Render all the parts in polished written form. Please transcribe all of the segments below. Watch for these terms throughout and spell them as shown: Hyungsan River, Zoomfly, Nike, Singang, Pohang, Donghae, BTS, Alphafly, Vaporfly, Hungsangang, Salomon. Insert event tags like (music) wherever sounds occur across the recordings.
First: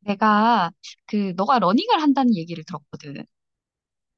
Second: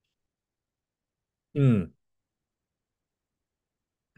내가 그 너가 음, 러닝을 한다는 얘기를 들었거든.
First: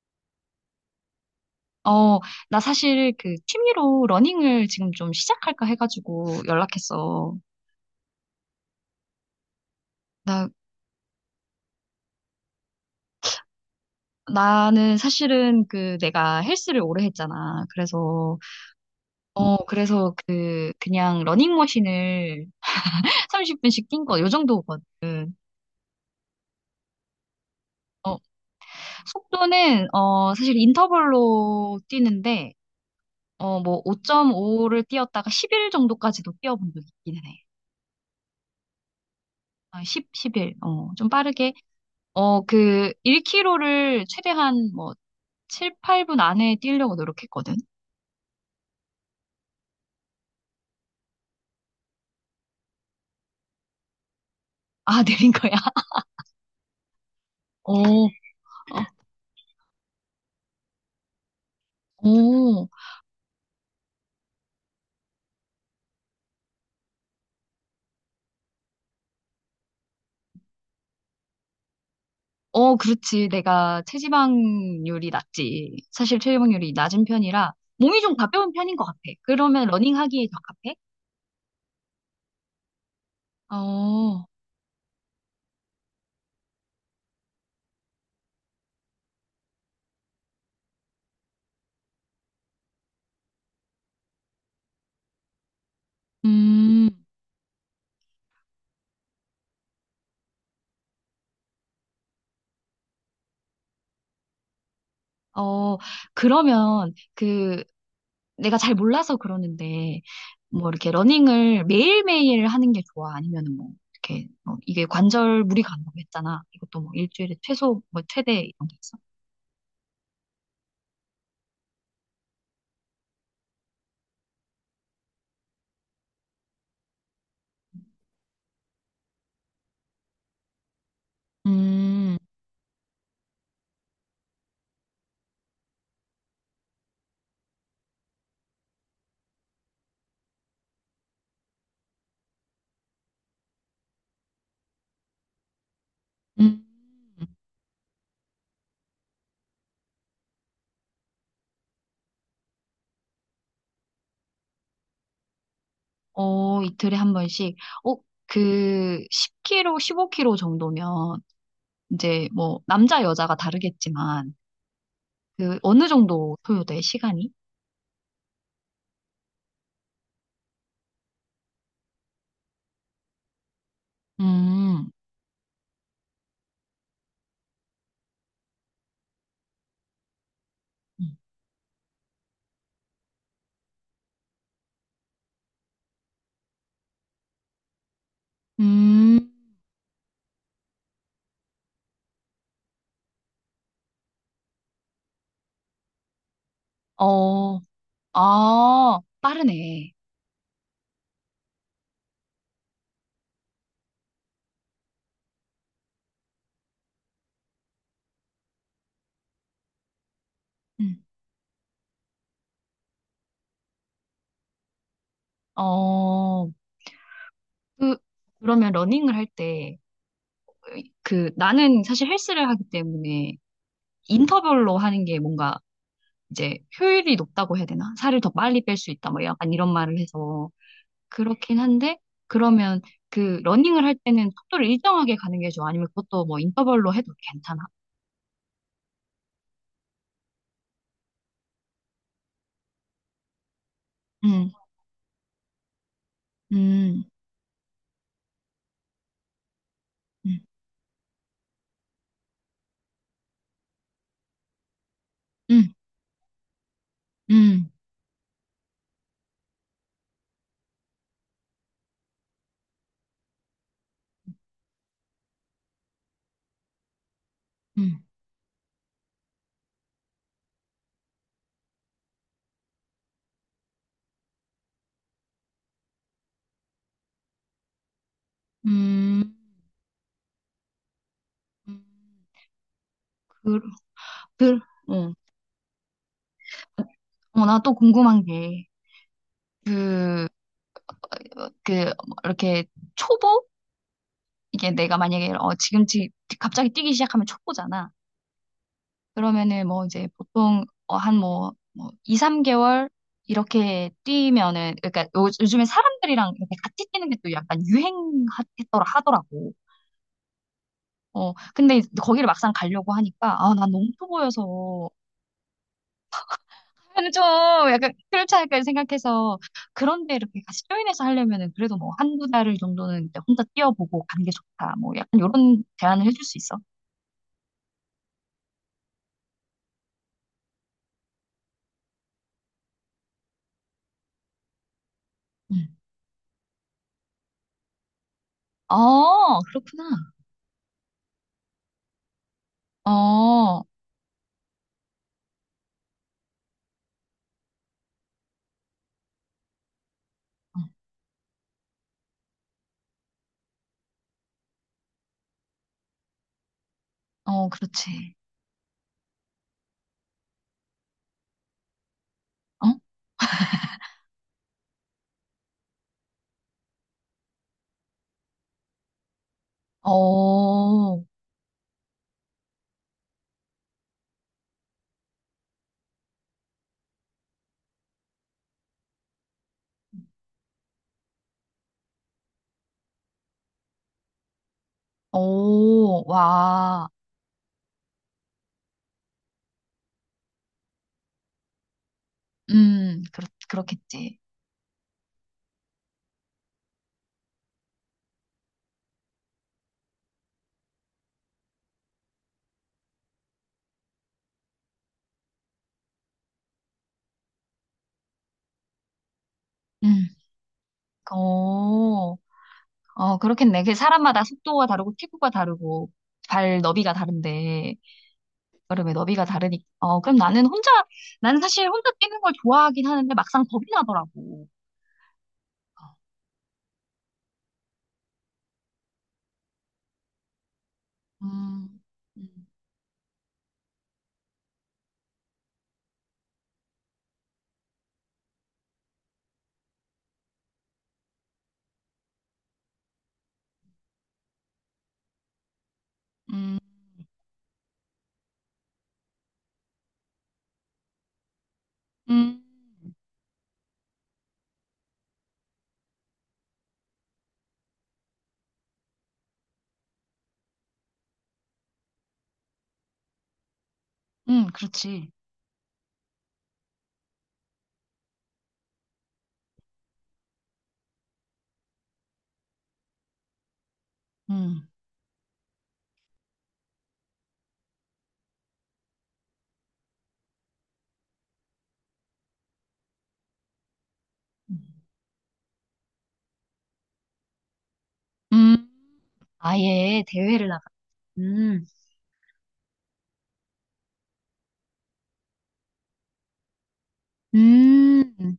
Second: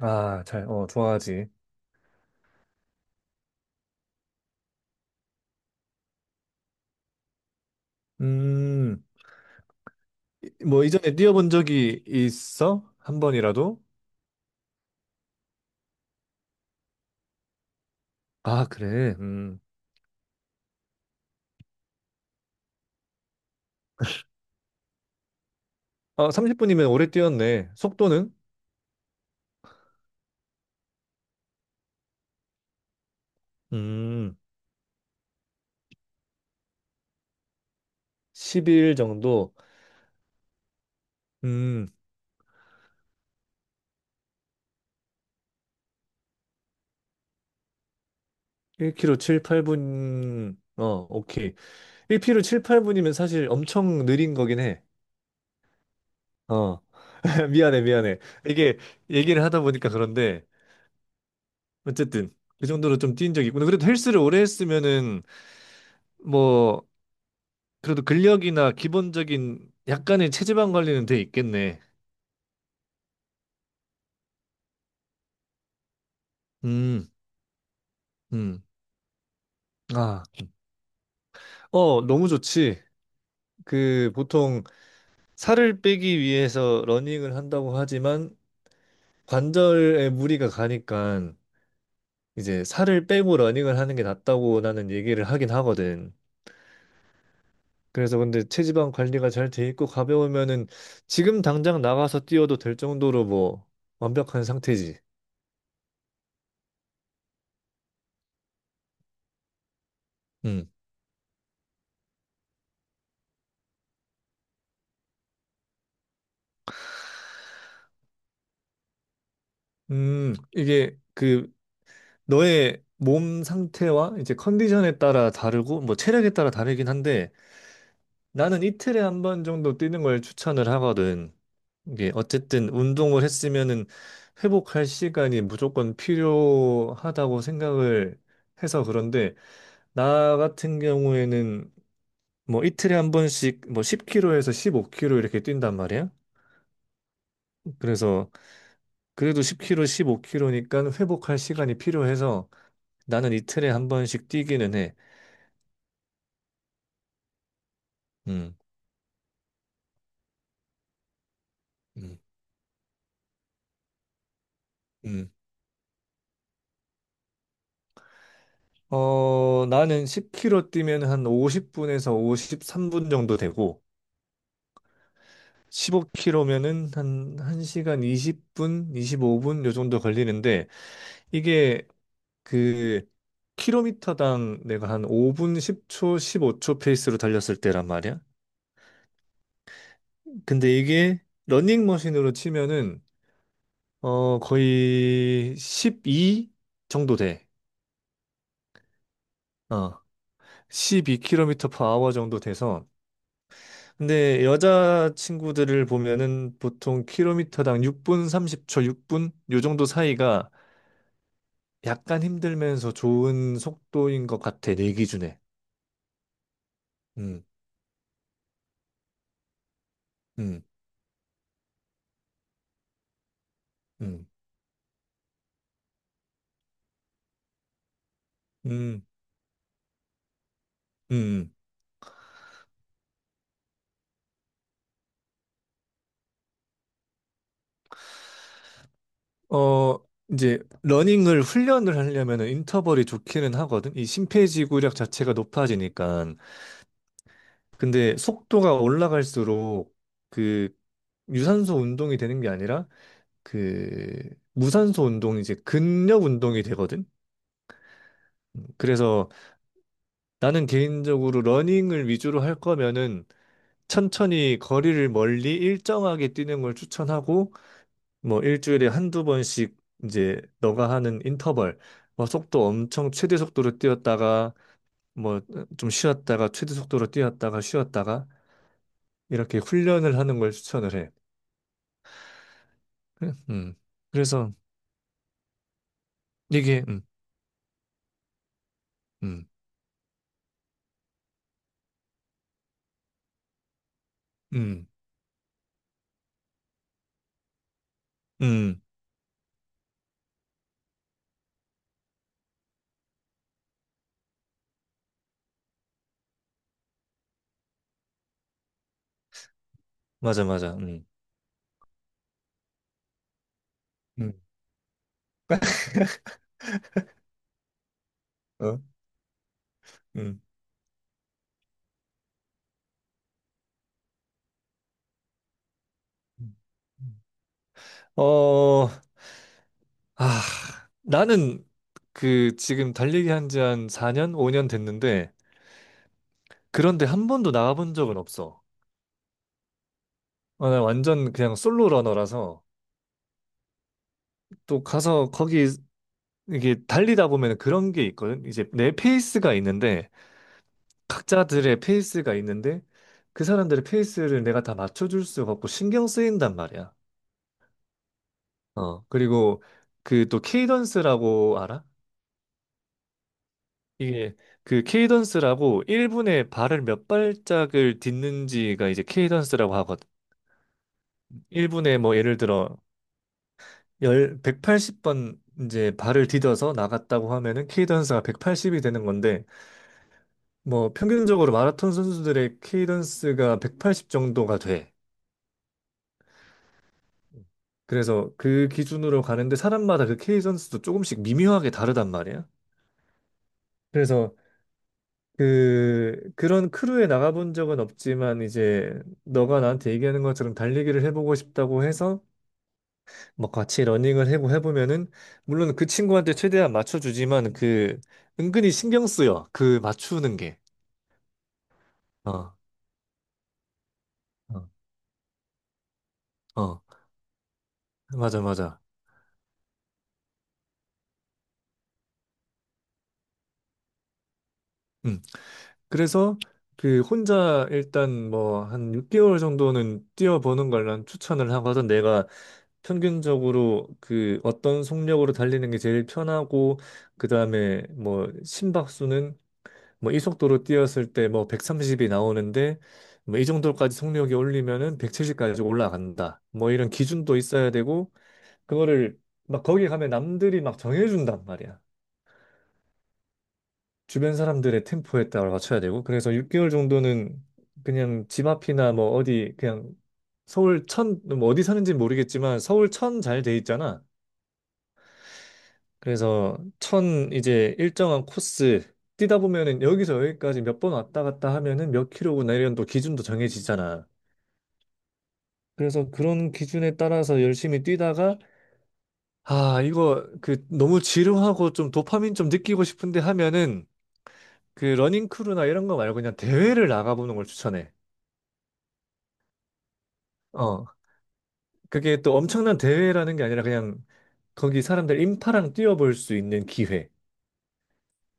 아, 잘, 좋아하지. 어, 나 사실 그 취미로 러닝을 지금 좀 시작할까 해가지고 연락했어. 음, 나 뭐, 이전에 뛰어본 적이 있어? 한 번이라도? 나는 사실은 그 내가 헬스를 오래 했잖아. 그래서 아, 그래. 음. 어 그래서 그 그냥 러닝머신을 (laughs) 30분씩 뛴 거 요 정도거든. 아, 30분이면 오래 뛰었네. 어, 속도는? 속도는 사실 인터벌로 뛰는데 뭐 음, 5.5를 뛰었다가 10일 정도까지도 뛰어본 적이 있기는 해. 10일 정도. 10, 11. 좀 빠르게 음, 그 1 k 로를 최대한 뭐 7, 8분 안에 뛰려고 노력했거든. (laughs) 1km 7, 8분. 오케이. 1km 7, 8분이면 사실 엄청 느린 거긴 해. 아, 내린 거야. 어, (laughs) (laughs) 어, 미안해, 미안해. 이게 얘기를 하다 보니까 그런데, 어쨌든, 그 어, 정도로 좀 뛴 적이 있구나. 그래도 헬스를 오래 했으면은, 뭐 그래도 근력이나 기본적인 약간의 체지방 관리는 돼 있겠네. 어, 그렇지. 내가 체지방률이 낮지. 사실 체지방률이 낮은 음, 편이라 몸이 좀 가벼운 음. 편인 것 같아. 그러면 아, 러닝하기에 적합해? 너무 좋지. 그 어, 보통 살을 빼기 위해서 러닝을 한다고 하지만 관절에 무리가 가니까 이제 살을 빼고 러닝을 하는 게 낫다고 나는 얘기를 하긴 하거든. 음, 그래서 근데 체지방 관리가 잘 돼 있고 가벼우면은 지금 당장 나가서 뛰어도 될 정도로 뭐 완벽한 상태지. 어, 그러면 그 내가 잘 몰라서 그러는데 뭐 음. 이렇게 러닝을 매일매일 하는 게 좋아? 아니면 뭐 이렇게 뭐 이게 관절 무리가 간다고 했잖아. 이것도 뭐 일주일에 최소 뭐 최대 이런 게 있어? 이게 그 너의 몸 상태와 이제 컨디션에 따라 다르고 뭐 체력에 따라 다르긴 한데 나는 이틀에 한 번 정도 뛰는 걸 추천을 하거든. 이게 음, 어쨌든 운동을 했으면은 회복할 시간이 무조건 필요하다고 생각을 해서 그런데 나 같은 경우에는 뭐 이틀에 한 번씩 뭐 10km에서 1 5 k 로 이렇게 뛴단 말이야. 음, 그래서 그래도 10km, 15km니까 회복할 시간이 필요해서 나는 이틀에 한 번씩 뛰기는 해. 어, 이틀에 한 번씩. 어, 음. 그 10kg, 15kg 정도면 음, 이제 뭐 남자 여자가 다르겠지만 음. 그 어느 정도 소요돼 시간이? 나는 10km 뛰면 한 50분에서 53분 정도 되고, 음, 15km면은 한 1시간 20분, 25분 요 정도 걸리는데, 음. 이게 그 킬로미터당 내가 한 5분 10초, 15초 페이스로 달렸을 때란 말이야. 음, 근데 이게 러닝머신으로 치면은 거의 12 정도 돼. 어, 아, 빠르네. 어. 12km per hour 정도 돼서 근데 여자 친구들을 보면은 보통 킬로미터당 6분 30초, 6분 요 정도 사이가 음. 약간 힘들면서 좋은 속도인 것 같아, 내 기준에. 어, 음, 그, 그러면 러닝을 할 때, 음, 나는 사실 헬스를 하기 때문에 음, 인터벌로 하는 게 뭔가 이제 효율이 높다고 해야 되나? 살을 더 빨리 뺄 수 음, 있다, 뭐 약간 이런 말을 해서. 음. 그렇긴 한데, 그러면 그 러닝을 할 때는 속도를 일정하게 가는 게 좋아? 아니면 그것도 뭐 인터벌로 해도 괜찮아? 어, 이제 러닝을 훈련을 하려면은 인터벌이 좋기는 하거든. 이 음, 심폐지구력 자체가 높아지니까. 음, 근데 속도가 올라갈수록 음, 그 유산소 운동이 되는 게 아니라 그 무산소 운동 이제 음, 근력 운동이 되거든. 음, 그래서 나는 개인적으로 러닝을 위주로 할 거면은 천천히 거리를 멀리 일정하게 뛰는 걸 추천하고 음, 뭐 일주일에 한두 번씩 이제 너가 하는 인터벌 뭐 속도 엄청 최대 속도로 뛰었다가 뭐 좀 쉬었다가 최대 속도로 뛰었다가 쉬었다가 음, 이렇게 훈련을 하는 걸 추천을 해. 음. 그래- 그, 음. 그래서 그, 어, 이게 나 또 궁금한 게, 음. 그, 그 이렇게 초보 이게 음. 내가 만약에 지금 갑자기 뛰기 시작하면 초보잖아. 음. 그러면은 뭐 이제 보통 어 한뭐 뭐 2, 3개월 이렇게 뛰면은 그러니까 요즘에 사람들이랑 이렇게 같이 뛰는 게 또 약간 유행했더라 하더라고. 맞아 맞아. 음. 근데 거기를 막상 가려고 하니까 아 난 너무 음. 초보여서 (laughs) 저는 좀 약간 클럽차까지 어? 생각해서 그런데 이렇게 음. 같이 조인해서 하려면은 그래도 뭐 한 두 달 정도는 이제 혼자 뛰어보고 가는 게 좋다. 뭐 약간 이런 제안을 해줄 수 있어? 음. 음. 어, 아, 나는 그 지금 달리기 한지 한 4년, 5년 됐는데 응. 그런데 한 번도 나가본 적은 없어. 어, 그렇구나. 나 완전 그냥 솔로 러너라서 어, 어, 또 가서 거기 이게 달리다 보면 그런 게 있거든. 이제 내 페이스가 있는데 각자들의 페이스가 있는데 그 사람들의 페이스를 내가 다 맞춰줄 수가 없고 신경 쓰인단 말이야. 어, 그렇지. 그리고 그 또 케이던스라고 알아? 어? 이게 그 케이던스라고 1분에 발을 몇 발짝을 딛는지가 이제 케이던스라고 하거든. 어, 1분에 뭐 예를 들어 열 180번 이제 발을 디뎌서 나갔다고 하면은 케이던스가 180이 되는 건데 뭐 평균적으로 마라톤 선수들의 케이던스가 180 정도가 돼. 오, 와. 그래서 그 기준으로 가는데 사람마다 그 케이던스도 조금씩 미묘하게 다르단 말이야. 그렇겠지. 그래서 그 그런 크루에 나가본 적은 없지만 이제 너가 나한테 얘기하는 것처럼 달리기를 해보고 싶다고 해서 뭐 같이 러닝을 해고 해보면은 물론 그 친구한테 최대한 맞춰주지만 그 은근히 신경 쓰여 그 음, 맞추는 게 어, 어 어, 그렇겠네. 그 사람마다 어 속도가 다르고 피부가 다르고 발 어, 너비가 다른데. 맞아 맞아 여름에 너비가 다르니까. 어, 그럼 나는 사실 혼자 뛰는 걸 좋아하긴 하는데 막상 겁이 나더라고. 응. 그래서 그 혼자 일단 뭐 한 6개월 정도는 뛰어보는 걸 난 추천을 음, 하거든. 내가 음, 평균적으로 그 어떤 속력으로 달리는 게 제일 편하고 그다음에 뭐 심박수는 뭐 이 속도로 뛰었을 때 뭐 130이 나오는데 뭐 이 정도까지 속력이 올리면은 170까지 올라간다. 음, 뭐 이런 기준도 있어야 되고 그거를 막 거기 가면 남들이 막 정해준단 말이야. 음, 주변 사람들의 템포에 따라 맞춰야 되고 그래서 6개월 정도는 그냥 집 앞이나 뭐 어디 그냥 서울 천 뭐 어디 사는지 모르겠지만 서울 천 잘 돼 있잖아. 그렇지. 그래서 천 이제 일정한 코스 뛰다 보면은 여기서 여기까지 몇 번 왔다 갔다 하면은 몇 킬로구나 이런 또 기준도 정해지잖아. 음, 그래서 그런 기준에 따라서 열심히 뛰다가 아 이거 그 너무 지루하고 좀 도파민 좀 느끼고 싶은데 하면은 음. 그 러닝 크루나 이런 거 말고 그냥 대회를 나가보는 걸 추천해. 음. 아예 대회를 나가. 어, 음, 그게 또 엄청난 대회라는 게 아니라 그냥 거기 사람들 인파랑 뛰어볼 수 있는 기회. 음.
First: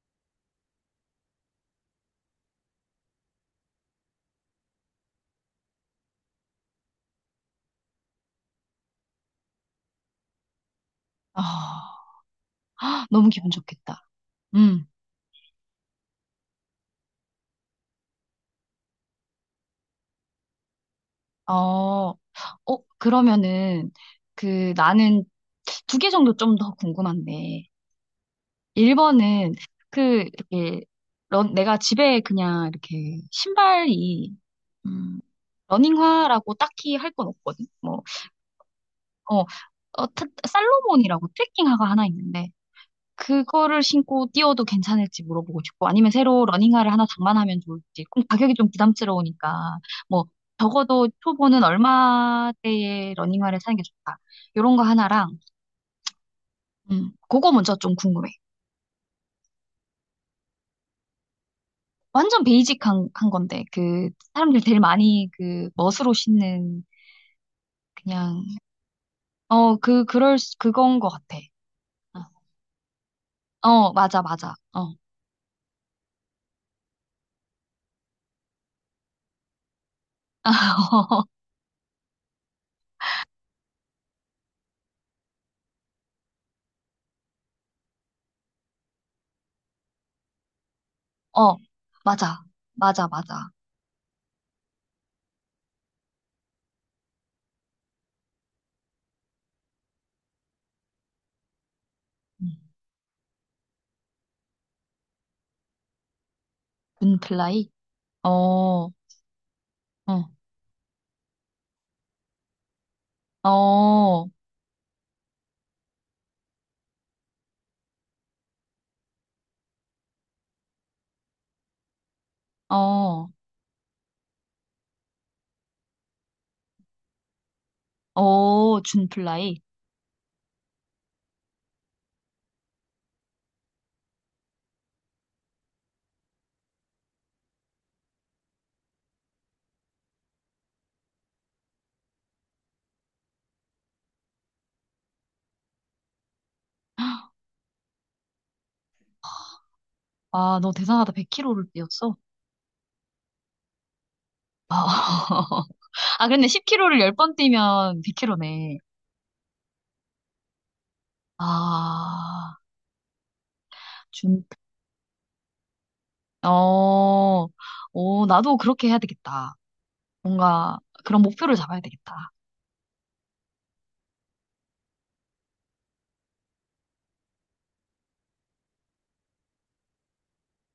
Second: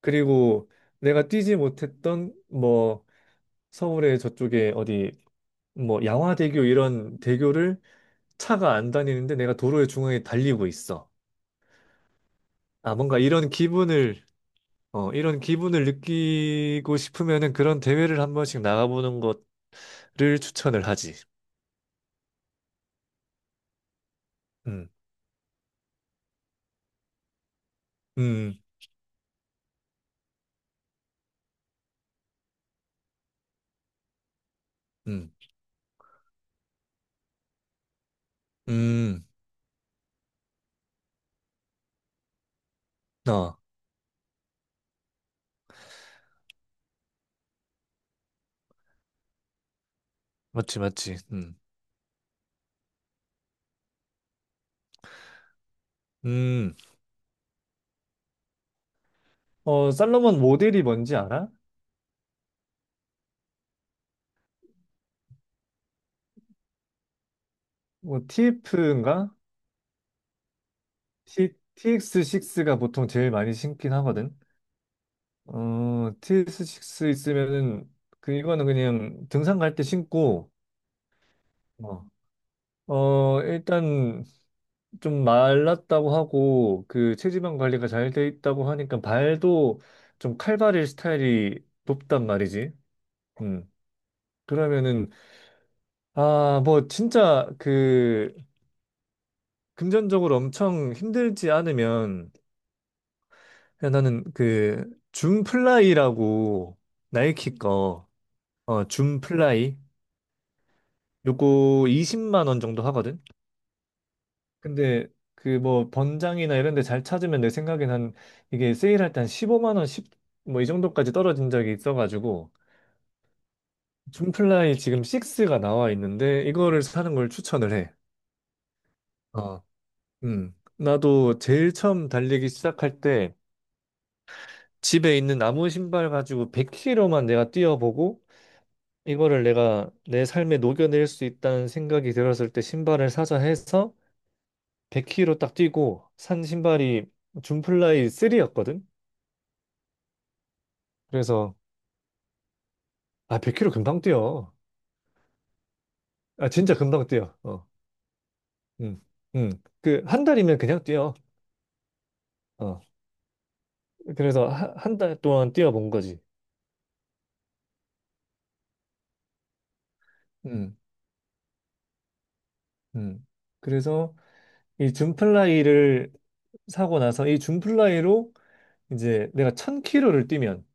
그리고 내가 뛰지 못했던 뭐 서울의 저쪽에 어디 뭐 양화대교 이런 대교를 차가 안 다니는데 내가 도로의 중앙에 달리고 있어. 아, 아, 뭔가 너무 기분 좋겠다. 음, 이런 기분을 느끼고 싶으면은 그런 대회를 한 번씩 나가보는 것을 추천을 하지. 어, 어, 그러면은, 음, 나는 두 개 정도 좀 더 궁금한데, 음, 1번은 그 이렇게 내가 집에 그냥 이렇게 신발이 음, 음, 러닝화라고 딱히 할 건 없거든. 뭐 음, 어, 살로몬이라고 트레킹화가 하나 있는데 어, 그거를 신고 뛰어도 괜찮을지 물어보고 싶고 아니면 새로 러닝화를 하나 장만하면 좋을지. 그럼 가격이 좀 부담스러우니까 뭐 맞지, 적어도 맞지. 초보는 얼마대의 러닝화를 사는 게 좋다. 요런 거 하나랑 음. 그거 먼저 좀 궁금해. 살로몬 모델이 뭔지 알아? 완전 베이직한 한 건데 그 사람들 제일 많이 그 멋으로 신는 뭐, 그냥 TF인가? 그건 것 같아. T, x 6가 보통 제일 많이 어 어, 신긴 맞아 하거든. 맞아 어 TX6 있으면은, 그, 이거는 그냥 등산 갈 때 신고, (laughs) 어, 일단 좀 말랐다고 하고, 그, 체지방 관리가 잘 돼 있다고 하니까 발도 좀 칼발일 어, 스타일이 높단 맞아 말이지. 맞아 맞아 음. 그러면은, 아, 뭐, 진짜 그, 금전적으로 엄청 힘들지 않으면, 음. 야, 나는 그 줌플라이라고 나이키 준플라이 거 줌플라이 어어어 어 어 요거 20만 원 정도 하거든. 근데 그 뭐 번장이나 이런 데 잘 찾으면 내 생각엔 한 이게 세일할 때 한 15만 원, 10, 뭐 이 정도까지 떨어진 적이 있어가지고 줌플라이 지금 6가 나와 있는데 이거를 사는 걸 추천을 해. 준플라이 어, 나도 제일 처음 달리기 시작할 때 집에 있는 나무 신발 가지고 100km만 내가 뛰어보고 이거를 내가 내 삶에 녹여낼 수 있다는 생각이 들었을 때 신발을 사자 해서 100km 딱 뛰고 산 신발이 줌플라이 3였거든. 아 너 대단하다 그래서 100kg를 뛰었어. 아 100km 금방 뛰어. (laughs) 아 근데 아 진짜 10kg를 금방 뛰어. 10번 어, 뛰면 100kg네. 음, 음. 그 한 달이면 그냥 뛰어. 아 어, 그래서 한 달 동안 뛰어본 거지. 어, 어, 나도 그렇게 해야 되겠다. 음, 뭔가 그런 목표를 잡아야 되겠다. 음. 그래서 이 줌플라이를 사고 나서 이 줌플라이로 이제 내가 1000k 를 뛰면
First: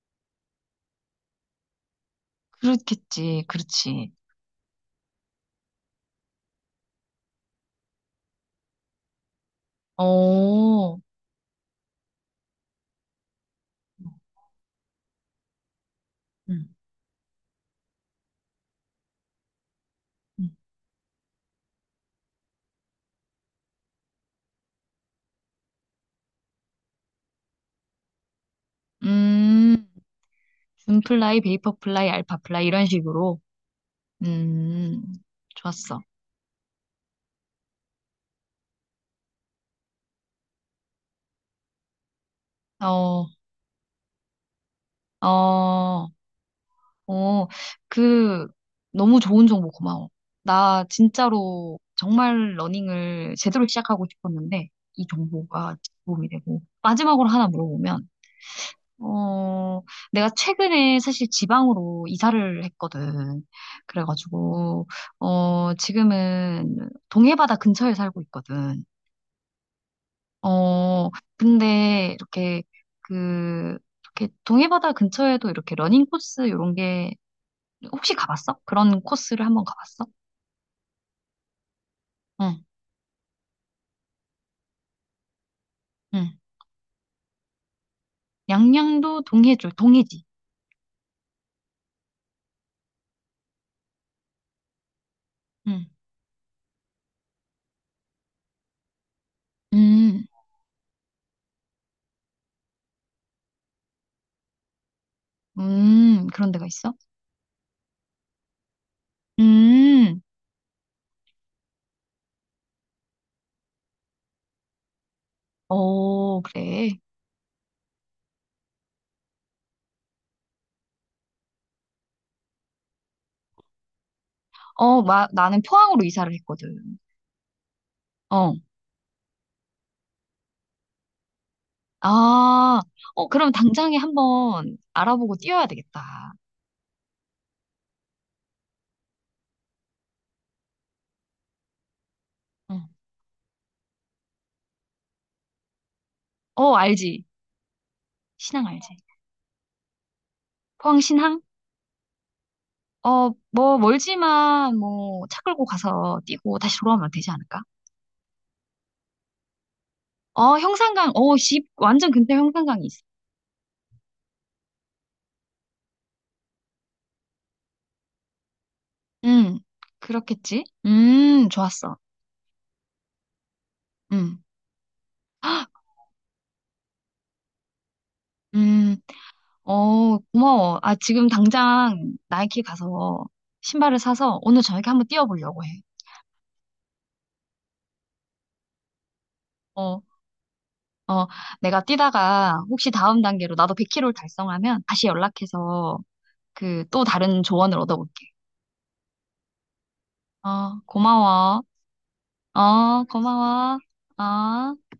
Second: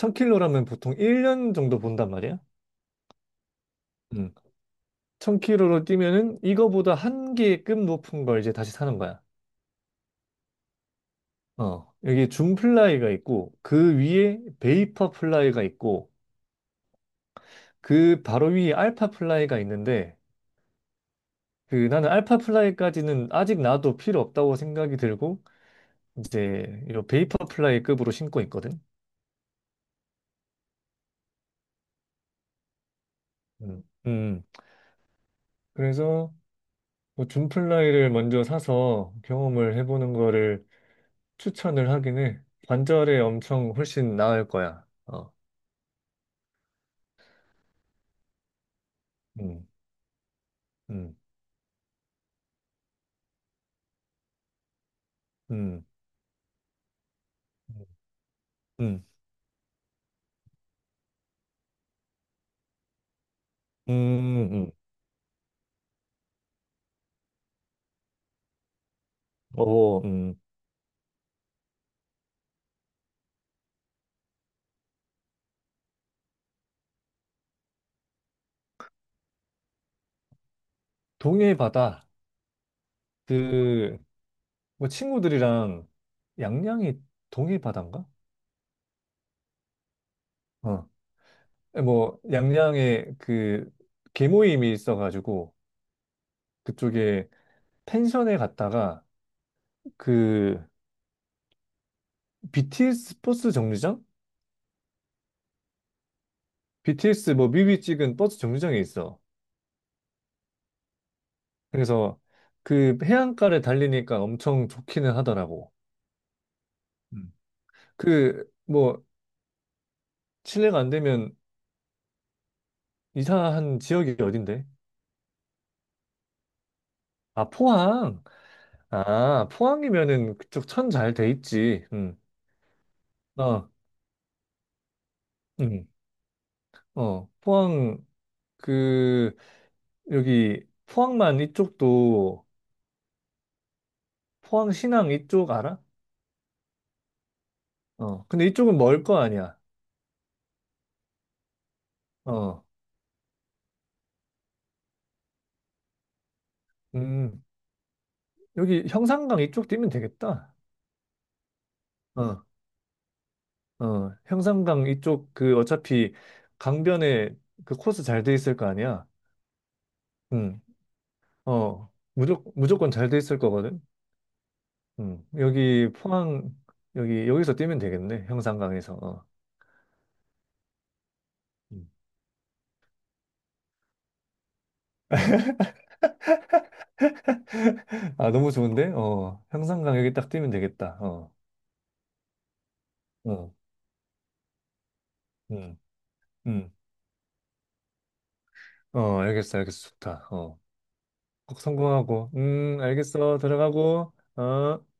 1000k 라면 보통 1년 정도 본단 말이야. 그렇겠지, 그렇지. 음. 1000km로 뛰면은 이거보다 한 개급 높은 걸 이제 다시 사는 거야. 어, 여기 줌 플라이가 있고 그 위에 베이퍼 플라이가 있고 음, 그 바로 위에 알파 플라이가 있는데 음, 그 나는 알파 플라이까지는 아직 나도 필요 없다고 생각이 들고 이제 이 베이퍼 플라이급으로 신고 있거든. 음, 준플라이, 베이퍼플라이, 알파플라이 이런 식으로. 음, 음. 음, 좋았어. 그래서 뭐 줌 플라이를 먼저 사서 경험을 해보는 거를 추천을 하긴 해. 관절에 어, 엄청 훨씬 나을 거야. 어, 어, 어, 그 너무 좋은 음, 정보 고마워. 나 음. 진짜로 정말 러닝을 제대로 시작하고 싶었는데 이 정보가 음. 도움이 되고 마지막으로 하나 물어보면. 음, 어, 내가 최근에 사실 지방으로 이사를 했거든. 음. 그래가지고, 지금은 동해바다 근처에 살고 있거든. 어, 어, 근데 그, 이렇게 동해바다 근처에도 이렇게 러닝 코스 이런 게 혹시 가봤어? 그런 코스를 한번 가봤어? 동해 바다. 응, 그, 뭐 친구들이랑 응. 양양이 동해 바다인가? 양양도 동해 쪽, 동해지. 어. 예, 뭐 양양에 그 개모임이 있어가지고 응, 그쪽에 펜션에 갔다가 음, 그 BTS 버스 정류장? 그런 데가 있어? BTS 뭐 뮤비 찍은 버스 정류장에 있어. 음, 그래서 그 해안가를 달리니까 엄청 좋기는 하더라고. 어, 그래. 음. 그 뭐 실례가 안 되면 이사한 지역이 어딘데? 어, 나는 포항으로 이사를 했거든. 아, 포항. 어. 아, 포항이면은 그쪽 천 잘 돼 있지. 응. 아, 어, 그럼 어, 당장에 한번 알아보고 뛰어야 응. 되겠다. 어, 포항, 그, 여기, 포항만 이쪽도, 응. 포항 신항 이쪽 알아? 어, 알지. 근데 신항 이쪽은 알지. 멀 거 아니야. 포항 신항? 어, 어, 뭐, 멀지만, 뭐, 차 끌고 가서 뛰고 다시 돌아오면 되지 음. 않을까? 여기 형산강 이쪽 뛰면 되겠다. 형산강, 집, 완전 근처 어, 형산강이 있어. 형산강 이쪽 그 어차피 강변에 그 코스 잘 돼 있을 거 아니야. 응, 응. 그렇겠지? 어, 좋았어. 무조건 잘 돼 있을 거거든. 음, 여기 포항, 여기서 뛰면 되겠네. 형산강에서. 음, 어. 어, 고마워. 아, 지금 음. 당장 나이키 가서 신발을 사서 오늘 저녁에 한번 뛰어보려고 해. 아, 너무 좋은데? 형산강 어. 여기 딱 뛰면 되겠다. 어, 어, 내가 뛰다가 혹시 다음 단계로 어, 나도 100km를 달성하면 다시 음, 연락해서 음. 그 또 다른 조언을 얻어볼게. 어, 알겠어, 알겠어. 좋다. 어, 어, 꼭 고마워. 성공하고. 어, 알겠어. 고마워. 들어가고. 어. 어.